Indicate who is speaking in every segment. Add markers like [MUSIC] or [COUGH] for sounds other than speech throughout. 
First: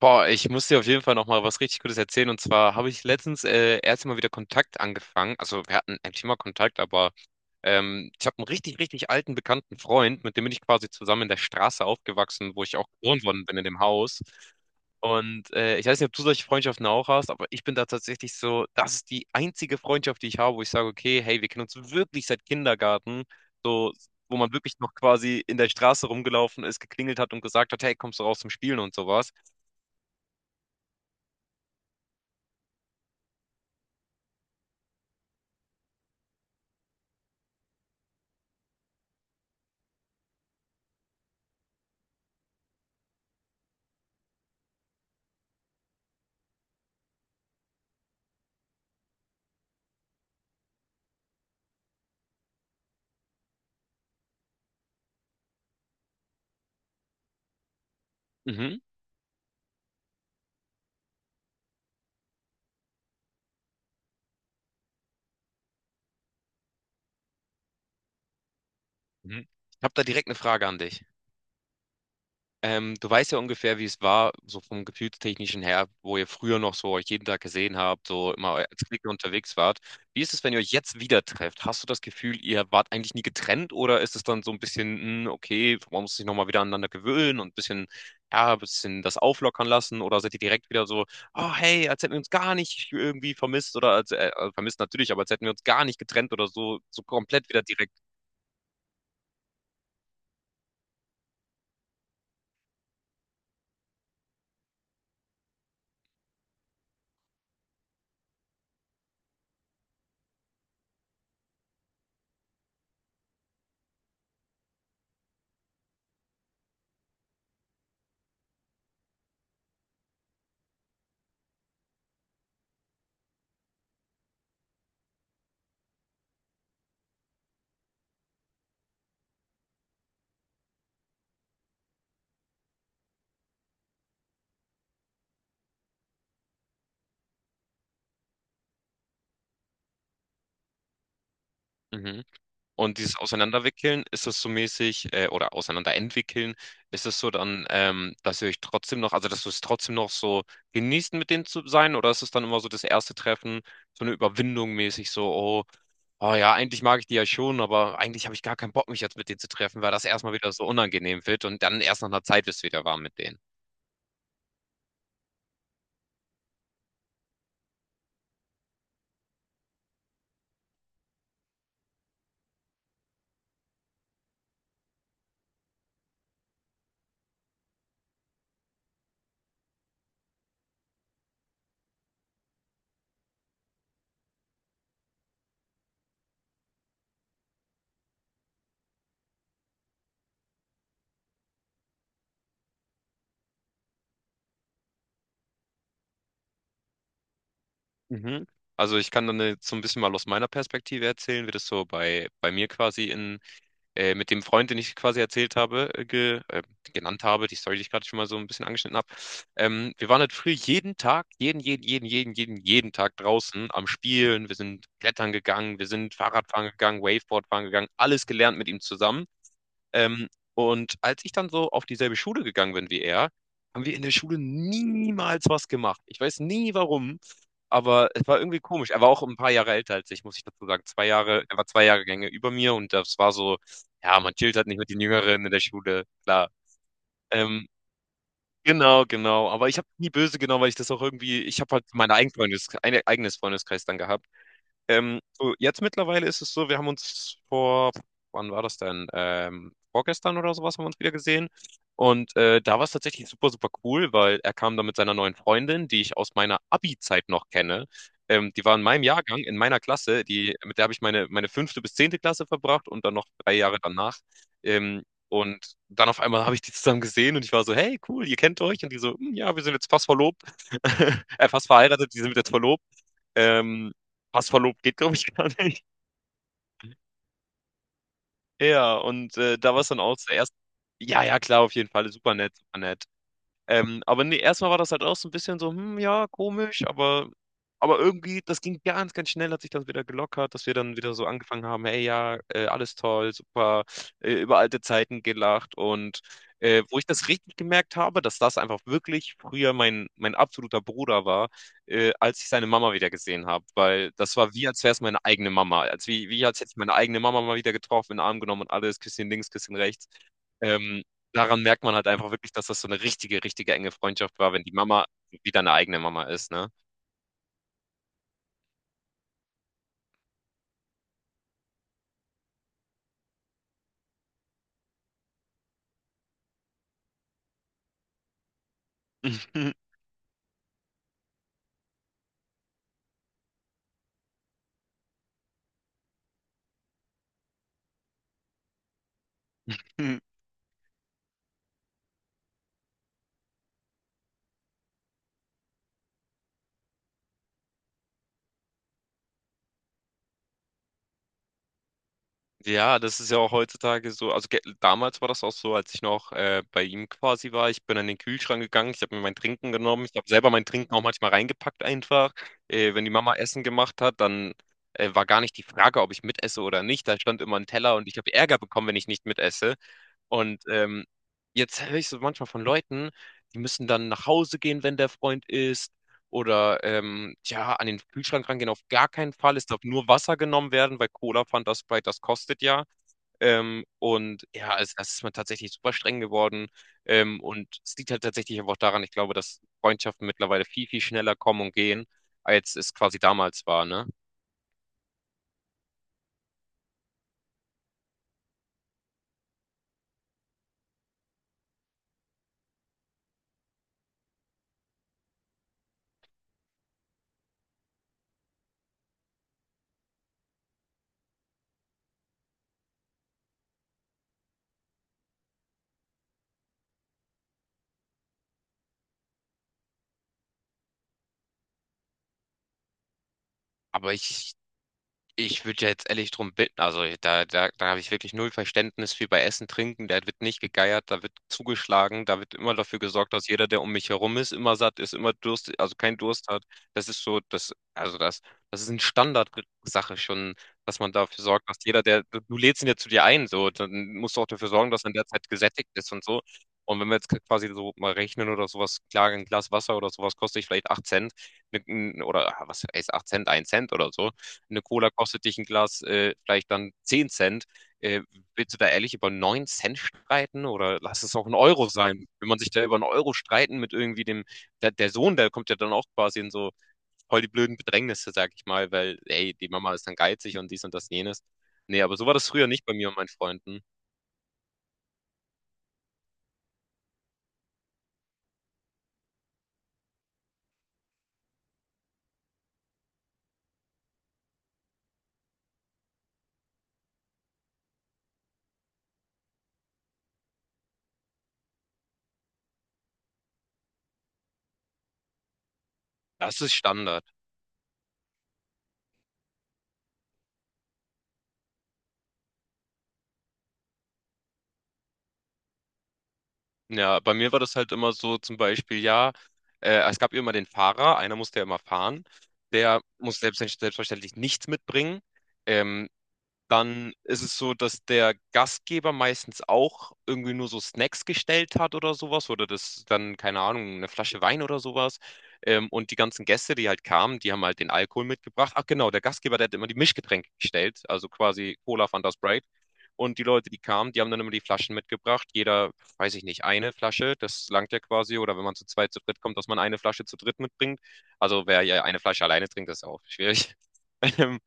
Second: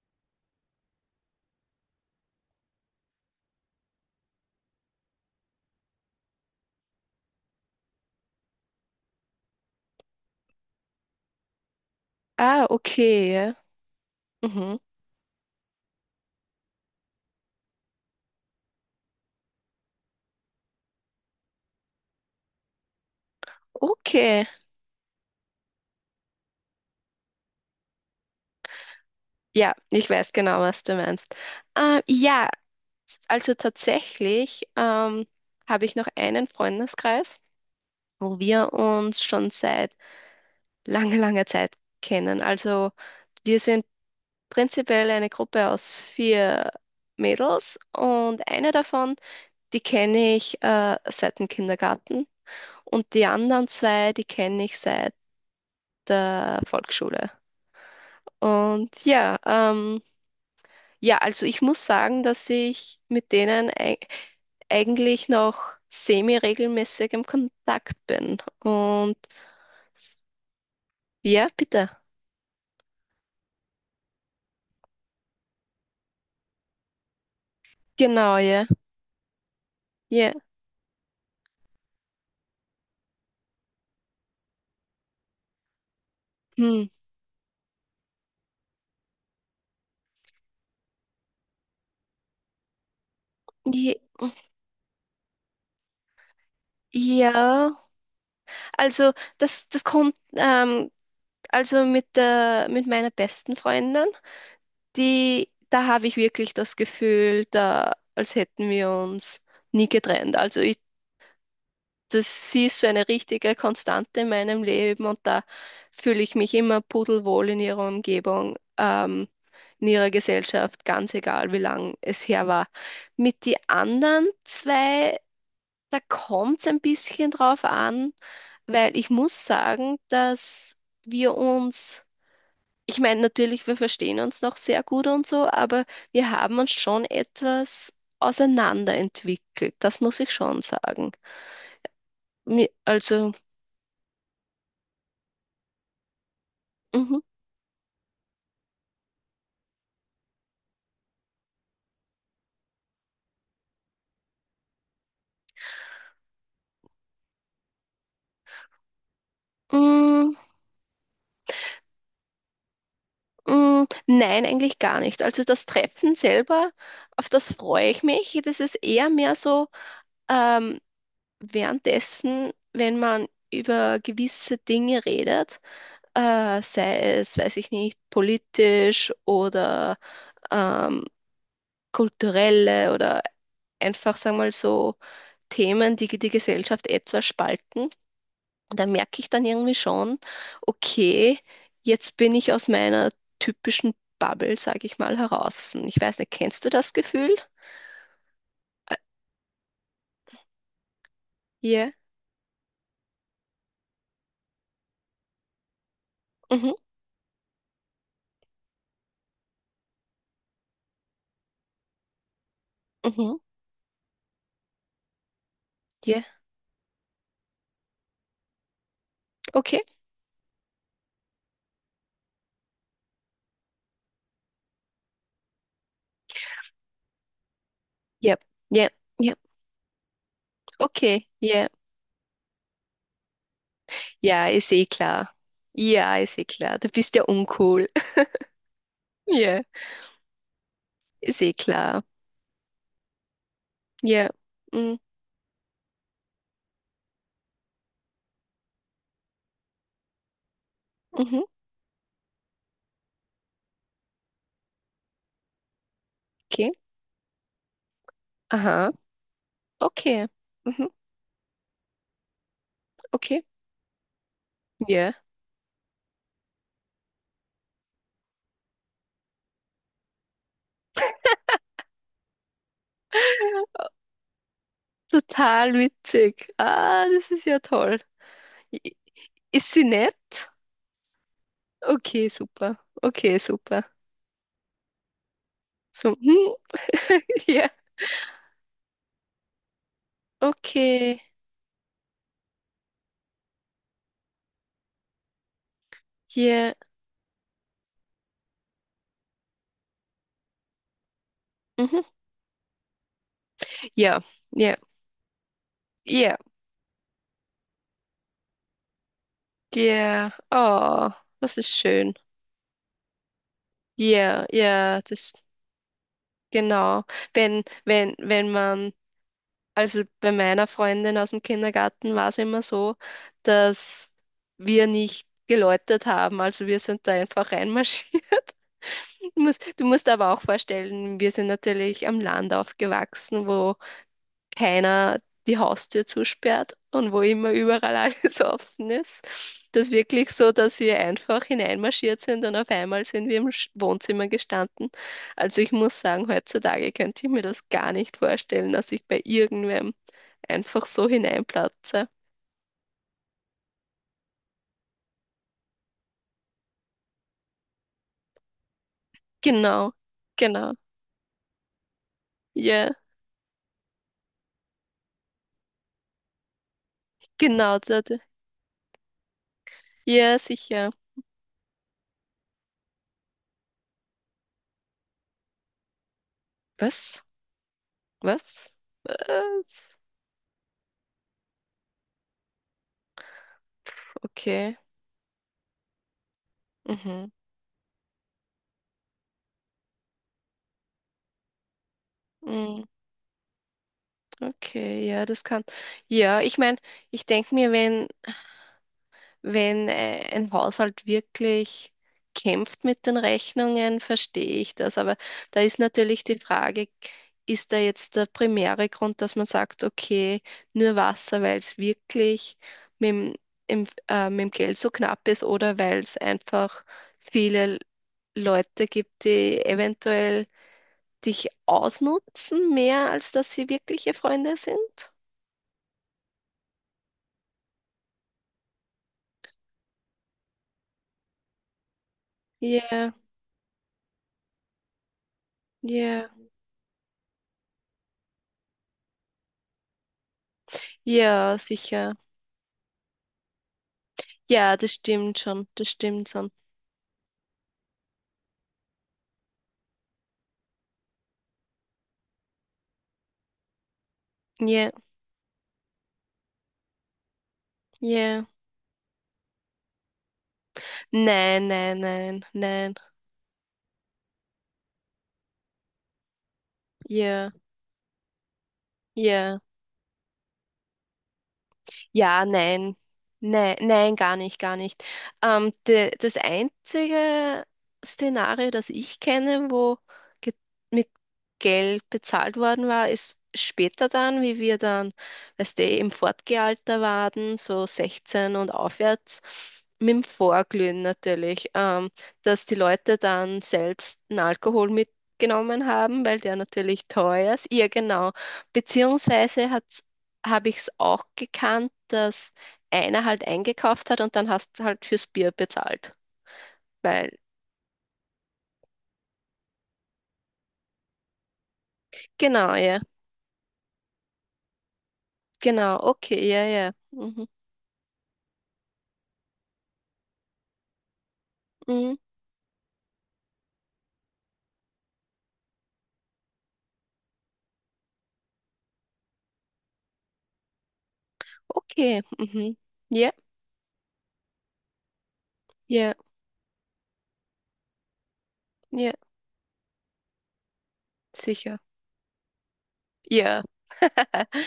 Speaker 1: Boah, ich muss dir auf jeden Fall noch mal was richtig Gutes erzählen. Und zwar habe ich letztens erst mal wieder Kontakt angefangen. Also wir hatten eigentlich immer Kontakt, aber ich habe einen richtig, richtig alten bekannten Freund, mit dem bin ich quasi zusammen in der Straße aufgewachsen, wo
Speaker 2: Ah,
Speaker 1: ich auch geboren
Speaker 2: okay.
Speaker 1: worden
Speaker 2: Ja.
Speaker 1: bin in dem Haus.
Speaker 2: Mhm.
Speaker 1: Und ich weiß nicht, ob du solche Freundschaften auch hast, aber ich bin da tatsächlich so, das ist die einzige Freundschaft, die ich habe, wo ich sage, okay, hey, wir kennen uns wirklich seit Kindergarten, so, wo
Speaker 2: Okay.
Speaker 1: man wirklich noch quasi in der Straße rumgelaufen ist, geklingelt hat und gesagt hat, hey, kommst du raus zum Spielen und sowas.
Speaker 2: Ja, ich weiß genau, was du meinst. Ja, also tatsächlich habe ich noch einen Freundeskreis, wo wir uns schon seit langer, langer Zeit kennen. Also wir sind prinzipiell eine Gruppe aus vier Mädels und eine davon, die kenne ich seit dem Kindergarten und die anderen zwei, die kenne ich seit der Volksschule.
Speaker 1: Mhm.
Speaker 2: Und ja. Ja, also ich muss sagen, dass ich mit denen eigentlich noch semi-regelmäßig im Kontakt bin. Und
Speaker 1: Mhm. Ich habe da direkt eine Frage an dich.
Speaker 2: ja, bitte.
Speaker 1: Du weißt ja ungefähr, wie es war, so vom Gefühlstechnischen her, wo ihr früher noch so euch jeden Tag gesehen habt, so
Speaker 2: Genau,
Speaker 1: immer
Speaker 2: ja.
Speaker 1: als Clique unterwegs wart. Wie
Speaker 2: Ja.
Speaker 1: ist es, wenn ihr euch jetzt wieder trefft? Hast du das Gefühl, ihr wart eigentlich nie getrennt oder ist es dann so ein bisschen, okay, man muss sich nochmal wieder
Speaker 2: Hm.
Speaker 1: aneinander gewöhnen und ein bisschen, ja, ein bisschen das auflockern lassen oder seid ihr direkt wieder so, oh hey, als hätten wir uns gar nicht irgendwie vermisst oder
Speaker 2: Je-
Speaker 1: als, vermisst natürlich, aber als hätten wir uns gar nicht getrennt oder so, so komplett wieder
Speaker 2: Ja,
Speaker 1: direkt.
Speaker 2: also das kommt, also mit meiner besten Freundin, da habe ich wirklich das Gefühl, als hätten wir uns nie getrennt. Also das ist so eine richtige Konstante in meinem Leben und da fühle ich mich immer pudelwohl in ihrer Umgebung, in ihrer Gesellschaft, ganz egal, wie lang es her war. Mit die anderen zwei, da kommt es ein bisschen drauf an, weil ich muss sagen, dass wir uns, ich meine, natürlich, wir verstehen uns noch sehr gut und so, aber wir haben uns schon etwas auseinanderentwickelt, das muss ich schon sagen.
Speaker 1: Mhm. Und dieses
Speaker 2: Also,
Speaker 1: Auseinanderwickeln, ist es so mäßig, oder Auseinanderentwickeln, ist
Speaker 2: mhm.
Speaker 1: es so dann, dass ihr euch trotzdem noch, also dass du es trotzdem noch so genießt, mit denen zu sein, oder ist es dann immer so das erste Treffen, so eine Überwindung mäßig, so, oh, oh ja, eigentlich mag ich die ja schon, aber eigentlich habe ich gar keinen Bock, mich jetzt mit denen zu treffen, weil das erstmal
Speaker 2: Mm,
Speaker 1: wieder so unangenehm wird und dann erst nach einer Zeit wird es wieder warm mit denen.
Speaker 2: mm, nein, eigentlich gar nicht. Also das Treffen selber, auf das freue ich mich. Das ist eher mehr so ähm, währenddessen, wenn man über gewisse Dinge redet, sei es, weiß ich nicht, politisch oder ähm, kulturelle oder einfach, sagen wir mal so, Themen, die die Gesellschaft etwas spalten. Da merke ich dann irgendwie schon, okay, jetzt bin ich aus meiner typischen Bubble, sage ich mal, heraus. Ich weiß nicht, kennst du das Gefühl?
Speaker 1: Mhm.
Speaker 2: Ä-
Speaker 1: Also ich kann dann jetzt so ein bisschen mal aus meiner Perspektive erzählen, wie das so
Speaker 2: Ja,
Speaker 1: bei, bei mir quasi in mit dem Freund, den ich quasi erzählt habe,
Speaker 2: mhm,
Speaker 1: genannt habe, die Story, die ich gerade schon mal so ein bisschen angeschnitten habe. Wir waren halt früher jeden Tag, jeden, jeden, jeden, jeden, jeden, jeden Tag
Speaker 2: mhm,
Speaker 1: draußen am Spielen. Wir sind klettern gegangen, wir sind
Speaker 2: ja,
Speaker 1: Fahrradfahren gegangen, Waveboard fahren gegangen, alles gelernt mit ihm zusammen.
Speaker 2: okay,
Speaker 1: Ähm, und als ich dann so auf dieselbe Schule gegangen bin wie er, haben wir in der Schule niemals was gemacht. Ich weiß nie warum, aber es
Speaker 2: ja,
Speaker 1: war irgendwie
Speaker 2: ja,
Speaker 1: komisch. Er war auch
Speaker 2: ja,
Speaker 1: ein paar Jahre älter als ich, muss ich dazu sagen. Zwei
Speaker 2: okay,
Speaker 1: Jahre, er war
Speaker 2: ja,
Speaker 1: 2 Jahrgänge über mir und das war so, ja, man
Speaker 2: ja,
Speaker 1: chillt halt
Speaker 2: ist
Speaker 1: nicht
Speaker 2: eh
Speaker 1: mit den
Speaker 2: klar.
Speaker 1: Jüngeren in der Schule,
Speaker 2: Ja, ist eh
Speaker 1: klar.
Speaker 2: klar, du bist ja
Speaker 1: Ähm,
Speaker 2: uncool. [LAUGHS]
Speaker 1: genau, genau.
Speaker 2: Ja,
Speaker 1: Aber ich habe nie böse genommen, weil ich das auch
Speaker 2: ist
Speaker 1: irgendwie,
Speaker 2: eh
Speaker 1: ich habe halt
Speaker 2: klar.
Speaker 1: meinen eigenen Freundes, eigenes Freundeskreis dann gehabt.
Speaker 2: Ja, mm,
Speaker 1: So jetzt mittlerweile ist es so, wir haben uns vor, wann war das denn? Vorgestern oder sowas haben wir uns wieder
Speaker 2: mhm,
Speaker 1: gesehen. Und da war es tatsächlich super, super cool, weil er kam da mit seiner neuen Freundin, die ich aus meiner
Speaker 2: okay,
Speaker 1: Abi-Zeit noch kenne. Die war in
Speaker 2: aha,
Speaker 1: meinem Jahrgang, in meiner Klasse,
Speaker 2: okay,
Speaker 1: die, mit der
Speaker 2: mhm,
Speaker 1: habe ich meine fünfte bis zehnte Klasse verbracht und dann noch
Speaker 2: okay,
Speaker 1: 3 Jahre danach. Ähm,
Speaker 2: ja.
Speaker 1: und dann auf einmal habe ich die zusammen gesehen und ich war so, hey, cool, ihr kennt euch. Und die so, "Hm, ja, wir sind jetzt fast verlobt, [LAUGHS] fast verheiratet, die sind jetzt verlobt.
Speaker 2: [LAUGHS]
Speaker 1: Ähm, Passverlob geht, glaube ich, [LAUGHS] gar
Speaker 2: Total
Speaker 1: nicht.
Speaker 2: witzig. Ah, das ist ja toll.
Speaker 1: Ja, und
Speaker 2: Ist
Speaker 1: da war
Speaker 2: sie
Speaker 1: es dann auch
Speaker 2: nett?
Speaker 1: zuerst. Ja, ja, klar, auf jeden Fall.
Speaker 2: Okay,
Speaker 1: Super nett,
Speaker 2: super.
Speaker 1: super nett.
Speaker 2: Okay, super.
Speaker 1: Aber nee, erstmal war das halt auch so ein bisschen so,
Speaker 2: So,
Speaker 1: ja,
Speaker 2: hm.
Speaker 1: komisch, aber,
Speaker 2: [LAUGHS] Ja,
Speaker 1: aber irgendwie, das ging ganz, ganz schnell, hat sich das wieder gelockert, dass wir dann wieder
Speaker 2: okay.
Speaker 1: so angefangen haben, hey, ja, alles toll, super, über alte Zeiten gelacht und
Speaker 2: Ja,
Speaker 1: wo ich das richtig gemerkt habe, dass das einfach wirklich früher mein absoluter Bruder war,
Speaker 2: mhm.
Speaker 1: als ich seine Mama wieder gesehen habe, weil
Speaker 2: Ja,
Speaker 1: das war wie,
Speaker 2: ja,
Speaker 1: als wäre es meine eigene Mama, als wie,
Speaker 2: ja,
Speaker 1: wie als hätte ich meine eigene Mama mal wieder getroffen, in den Arm genommen und alles, Küsschen links, Küsschen rechts.
Speaker 2: ja.
Speaker 1: Ähm,
Speaker 2: Oh, das
Speaker 1: daran
Speaker 2: ist
Speaker 1: merkt man halt
Speaker 2: schön.
Speaker 1: einfach wirklich, dass das so eine richtige, richtige enge Freundschaft
Speaker 2: Ja,
Speaker 1: war, wenn die
Speaker 2: ja,
Speaker 1: Mama
Speaker 2: das
Speaker 1: wieder eine eigene Mama ist, ne?
Speaker 2: genau. Wenn, wenn, wenn man Also bei meiner Freundin aus dem Kindergarten war es immer so, dass wir nicht geläutet haben. Also wir sind da einfach reinmarschiert. [LAUGHS] Du musst, du
Speaker 1: [LAUGHS]
Speaker 2: musst aber auch vorstellen, wir sind natürlich am Land aufgewachsen, wo keiner die Haustür zusperrt und wo immer überall alles [LAUGHS] offen ist. Das ist wirklich so, dass wir einfach hineinmarschiert sind und auf einmal sind wir im Wohnzimmer gestanden. Also ich muss sagen, heutzutage könnte ich mir das gar nicht vorstellen, dass ich bei irgendwem einfach so hineinplatze.
Speaker 1: Ja, das ist ja auch heutzutage so. Also, ge damals war das auch so, als ich noch, bei ihm quasi war. Ich bin an den Kühlschrank gegangen, ich habe mir mein Trinken
Speaker 2: Genau,
Speaker 1: genommen. Ich habe selber mein
Speaker 2: genau,
Speaker 1: Trinken auch manchmal reingepackt einfach.
Speaker 2: ja,
Speaker 1: Wenn die Mama Essen gemacht hat, dann, war gar nicht die Frage, ob ich mitesse oder nicht. Da stand immer ein
Speaker 2: genau,
Speaker 1: Teller und ich habe Ärger bekommen, wenn ich nicht mitesse.
Speaker 2: ja,
Speaker 1: Und
Speaker 2: sicher.
Speaker 1: jetzt höre ich so manchmal von Leuten, die müssen dann nach Hause gehen, wenn der Freund isst. Oder
Speaker 2: Was?
Speaker 1: ja, an den Kühlschrank rangehen
Speaker 2: Was?
Speaker 1: auf gar keinen Fall.
Speaker 2: Was?
Speaker 1: Es darf nur Wasser genommen werden, weil Cola, Fanta, Sprite, das kostet ja. Und
Speaker 2: Okay.
Speaker 1: ja, es ist man tatsächlich super streng geworden.
Speaker 2: Mhm.
Speaker 1: Und es liegt halt tatsächlich aber auch daran, ich glaube, dass Freundschaften mittlerweile viel, viel schneller kommen und gehen, als
Speaker 2: Mm.
Speaker 1: es quasi damals war, ne?
Speaker 2: Okay, ja, das kann. Ja, ich meine, ich denke mir, wenn, wenn ein Haushalt wirklich kämpft mit den Rechnungen, verstehe ich das. Aber da ist natürlich die Frage, ist da jetzt der primäre Grund, dass man sagt, okay, nur Wasser, weil es wirklich mit dem, mit dem Geld so knapp ist oder weil es einfach viele Leute gibt, die eventuell dich ausnutzen, mehr als dass sie
Speaker 1: Aber
Speaker 2: wirkliche
Speaker 1: ich
Speaker 2: Freunde sind?
Speaker 1: Ich würde ja jetzt ehrlich drum bitten, also da habe ich wirklich null Verständnis für bei Essen, Trinken, da wird nicht gegeiert, da wird zugeschlagen, da wird immer dafür
Speaker 2: Ja.
Speaker 1: gesorgt, dass jeder, der um mich herum ist, immer satt ist, immer Durst, also keinen
Speaker 2: Ja,
Speaker 1: Durst hat. Das ist so, das ist eine Standardsache schon, dass man dafür
Speaker 2: ja,
Speaker 1: sorgt, dass jeder,
Speaker 2: sicher.
Speaker 1: der, du lädst ihn ja zu dir ein, so, dann musst du auch dafür
Speaker 2: Ja,
Speaker 1: sorgen,
Speaker 2: das
Speaker 1: dass er in der
Speaker 2: stimmt
Speaker 1: Zeit
Speaker 2: schon.
Speaker 1: gesättigt
Speaker 2: Das
Speaker 1: ist und
Speaker 2: stimmt
Speaker 1: so.
Speaker 2: schon.
Speaker 1: Und wenn wir jetzt quasi so mal rechnen oder sowas, klar, ein Glas Wasser oder sowas kostet vielleicht 8 Cent, oder was ist 8 Cent, 1 Cent oder so eine
Speaker 2: Ja,
Speaker 1: Cola kostet dich ein Glas vielleicht dann 10 Cent. Äh,
Speaker 2: ja.
Speaker 1: willst du da ehrlich über 9 Cent streiten oder lass es auch ein
Speaker 2: Nein,
Speaker 1: Euro
Speaker 2: nein,
Speaker 1: sein?
Speaker 2: nein,
Speaker 1: Wenn man sich da
Speaker 2: nein.
Speaker 1: über 1 Euro streiten mit irgendwie dem, der Sohn, der kommt ja dann auch quasi in so voll die
Speaker 2: Ja,
Speaker 1: blöden Bedrängnisse, sag ich mal, weil, ey,
Speaker 2: ja.
Speaker 1: die Mama ist dann geizig und dies und das jenes. Nee, aber so war
Speaker 2: Ja,
Speaker 1: das früher nicht bei
Speaker 2: nein.
Speaker 1: mir und meinen
Speaker 2: Nein,
Speaker 1: Freunden.
Speaker 2: nein, gar nicht, gar nicht. Das einzige Szenario, das ich kenne, wo ge mit Geld bezahlt worden war, ist später dann, wie wir dann, weißt du, im Fortgealter waren, so 16 und aufwärts, mit dem Vorglühen natürlich, dass die Leute dann selbst einen Alkohol mitgenommen haben, weil der
Speaker 1: Das ist
Speaker 2: natürlich
Speaker 1: Standard.
Speaker 2: teuer ist. Ja, genau. Beziehungsweise hat habe ich es auch gekannt, dass einer halt eingekauft hat und dann hast du halt fürs Bier bezahlt.
Speaker 1: Ja, bei
Speaker 2: Weil,
Speaker 1: mir war das halt immer so, zum Beispiel, ja, es gab immer den Fahrer, einer musste ja immer fahren,
Speaker 2: genau, ja,
Speaker 1: der muss selbstverständlich nichts mitbringen.
Speaker 2: genau,
Speaker 1: Ähm,
Speaker 2: okay, ja, ja.
Speaker 1: Dann ist
Speaker 2: Mhm,
Speaker 1: es so, dass der Gastgeber meistens auch irgendwie nur so Snacks gestellt hat
Speaker 2: mhm,
Speaker 1: oder sowas oder das dann, keine Ahnung, eine Flasche Wein oder sowas. Und die ganzen Gäste, die halt kamen, die haben halt den Alkohol mitgebracht. Ach genau, der Gastgeber, der hat immer die Mischgetränke gestellt, also quasi Cola,
Speaker 2: okay,
Speaker 1: Fanta, Sprite.
Speaker 2: mhm. Ja,
Speaker 1: Und die Leute, die kamen, die haben dann immer die Flaschen mitgebracht. Jeder,
Speaker 2: ja,
Speaker 1: weiß ich nicht, eine Flasche, das langt ja quasi. Oder wenn man zu
Speaker 2: ja,
Speaker 1: zweit, zu dritt kommt, dass man eine Flasche zu dritt mitbringt. Also
Speaker 2: sicher.
Speaker 1: wer ja eine Flasche alleine trinkt, das ist ja auch
Speaker 2: Ja,
Speaker 1: schwierig. [LAUGHS]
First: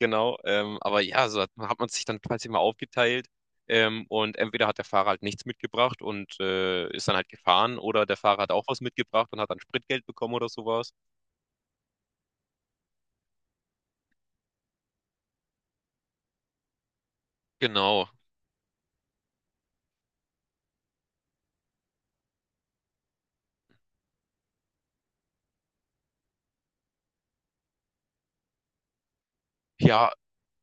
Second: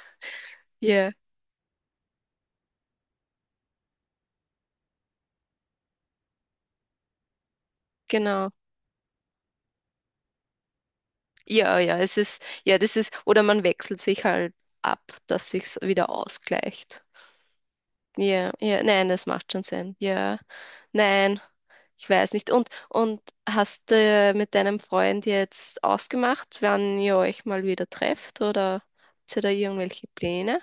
Speaker 1: Genau, aber
Speaker 2: ja,
Speaker 1: ja, so hat man sich dann quasi mal aufgeteilt. Und entweder hat der Fahrer halt nichts mitgebracht und ist dann halt gefahren, oder der Fahrer hat
Speaker 2: genau.
Speaker 1: auch was mitgebracht und hat dann Spritgeld bekommen oder sowas.
Speaker 2: Ja, ja, es ist, ja, das ist, oder man wechselt sich halt ab, dass sich's wieder ausgleicht.
Speaker 1: Genau.
Speaker 2: Ja, ja, nein, das macht schon Sinn. Ja, nein. Ich weiß nicht. Und hast du mit deinem Freund jetzt ausgemacht, wann ihr euch mal wieder trefft oder habt ihr da irgendwelche
Speaker 1: Ja,
Speaker 2: Pläne?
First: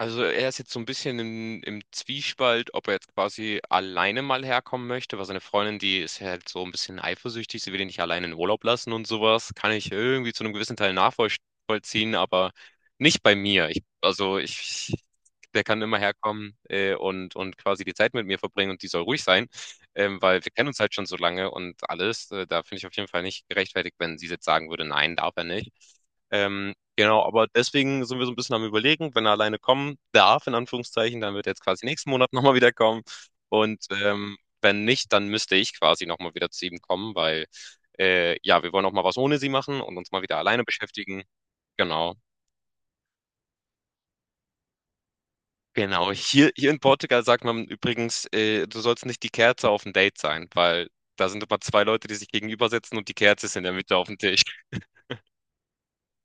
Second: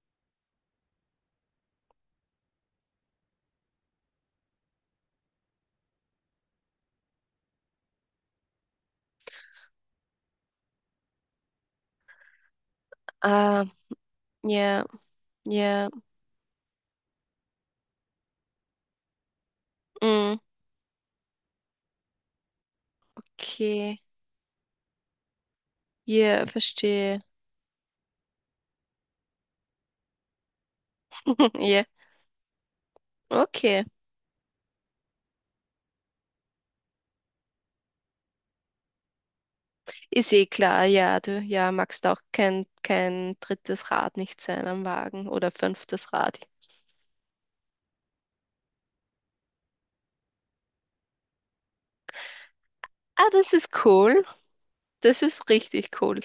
Speaker 1: also er ist jetzt so ein bisschen im Zwiespalt, ob er jetzt quasi alleine mal herkommen möchte, weil seine Freundin, die ist ja halt so ein bisschen eifersüchtig, sie will ihn nicht alleine in Urlaub lassen und sowas. Kann ich irgendwie zu einem gewissen Teil nachvollziehen, aber nicht bei
Speaker 2: Ah,
Speaker 1: mir. Ich, also
Speaker 2: ja,
Speaker 1: ich, der kann
Speaker 2: ja,
Speaker 1: immer herkommen und, quasi die Zeit mit mir verbringen und die soll ruhig sein,
Speaker 2: mm,
Speaker 1: weil wir kennen uns halt schon so lange und alles. Da finde ich auf jeden Fall nicht gerechtfertigt,
Speaker 2: okay.
Speaker 1: wenn sie jetzt sagen würde, nein, darf er nicht.
Speaker 2: Ja,
Speaker 1: Ähm,
Speaker 2: verstehe.
Speaker 1: genau, aber deswegen sind wir so ein bisschen am Überlegen, wenn er alleine kommen darf, in Anführungszeichen, dann wird er
Speaker 2: [LAUGHS]
Speaker 1: jetzt
Speaker 2: Ja,
Speaker 1: quasi nächsten Monat [LAUGHS] nochmal wieder kommen.
Speaker 2: okay.
Speaker 1: Und wenn nicht, dann müsste ich quasi nochmal wieder zu ihm kommen, weil ja, wir wollen auch mal was ohne sie machen und uns mal
Speaker 2: Ist
Speaker 1: wieder
Speaker 2: eh
Speaker 1: alleine
Speaker 2: klar, ja,
Speaker 1: beschäftigen.
Speaker 2: du ja, magst
Speaker 1: Genau.
Speaker 2: auch kein drittes Rad nicht sein am Wagen oder fünftes
Speaker 1: Genau.
Speaker 2: Rad.
Speaker 1: Hier in Portugal sagt man übrigens, du sollst nicht die Kerze auf dem Date sein, weil da sind immer zwei Leute, die sich gegenüber sitzen und die
Speaker 2: Ah,
Speaker 1: Kerze
Speaker 2: das
Speaker 1: ist in
Speaker 2: ist
Speaker 1: der Mitte auf dem
Speaker 2: cool.
Speaker 1: Tisch.
Speaker 2: Das ist richtig cool.